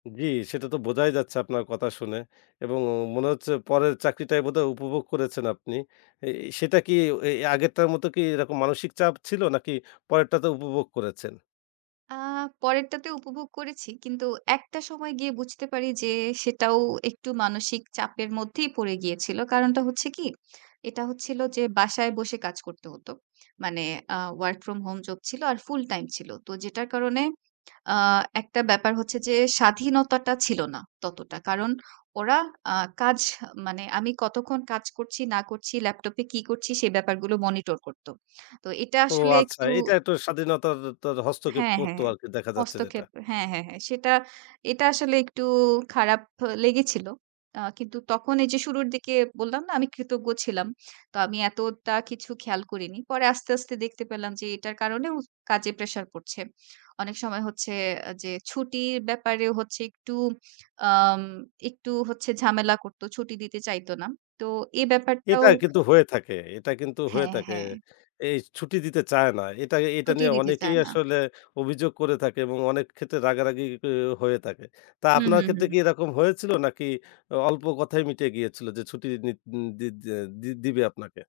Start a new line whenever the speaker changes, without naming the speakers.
জি, সেটা তো বোঝাই যাচ্ছে আপনার কথা শুনে। এবং মনে হচ্ছে পরের চাকরিটাই বোধহয় উপভোগ করেছেন আপনি। এই এই সেটা কি এ এ আগেরটার মতো কি এরকম মানসিক চাপ ছিল, নাকি পরেরটাতে উপভোগ করেছেন?
আ পরেরটাতে উপভোগ করেছি। কিন্তু একটা সময় গিয়ে বুঝতে পারি যে, সেটাও একটু মানসিক চাপের মধ্যেই পড়ে গিয়েছিল। কারণটা হচ্ছে কি? এটা হচ্ছিল যে, বাসায় বসে কাজ করতে হত। মানে আ ওয়ার্ক ফ্রম হোম জব ছিল, আর ফুল টাইম ছিল। তো যেটার কারণে, আ একটা ব্যাপার হচ্ছে যে, স্বাধীনতাটা ছিল না ততটা। কারণ ওরা আ কাজ, হ মানে আমি কতক্ষণ কাজ করছি না করছি, ল্যাপটপে কি করছি? সে ব্যাপারগুলো মনিটর করত। তো এটা
ও!
আসলে
আচ্ছা।
একটু
এটা একটু স্বাধীনতার তার হস্তক্ষেপ
হ্যাঁ,
করতো
হ্যাঁ।
আরকি, দেখা যাচ্ছে যেটা।
হস্তক্ষেপ হ্যাঁ, হ্যাঁ, হ্যাঁ। সেটা, এটা আসলে একটু খারাপ লেগেছিল। আ কিন্তু তখন এই যে শুরুর দিকে বললাম না, আমি কৃতজ্ঞ ছিলাম? তো আমি এতটা কিছু খেয়াল করিনি। পরে আস্তে, আস্তে দেখতে পেলাম যে, এটার কারণেও কাজে প্রেশার পড়ছে। অনেক সময় হচ্ছে যে, ছুটির ব্যাপারে হচ্ছে একটু, আম একটু হচ্ছে ঝামেলা করতো, ছুটি দিতে চাইত না। তো এ
এটা
ব্যাপারটাও
কিন্তু হয়ে থাকে, এটা কিন্তু হয়ে
হ্যাঁ,
থাকে।
হ্যাঁ।
এই ছুটি দিতে চায় না। এটা এটা
ছুটিয়ে
নিয়ে
দিতে
অনেকেই
চায় না।
আসলে অভিযোগ করে থাকে এবং অনেক ক্ষেত্রে রাগারাগি গিও হয়ে থাকে। তা
হু,
আপনার
হু,
ক্ষেত্রে কি
হু।
এরকম হয়েছিল নাকি, অ অল্প কথায় মিটে গিয়েছিল যে, ছুটি নিদন দি দ্যা দি দিবে আপনাকে?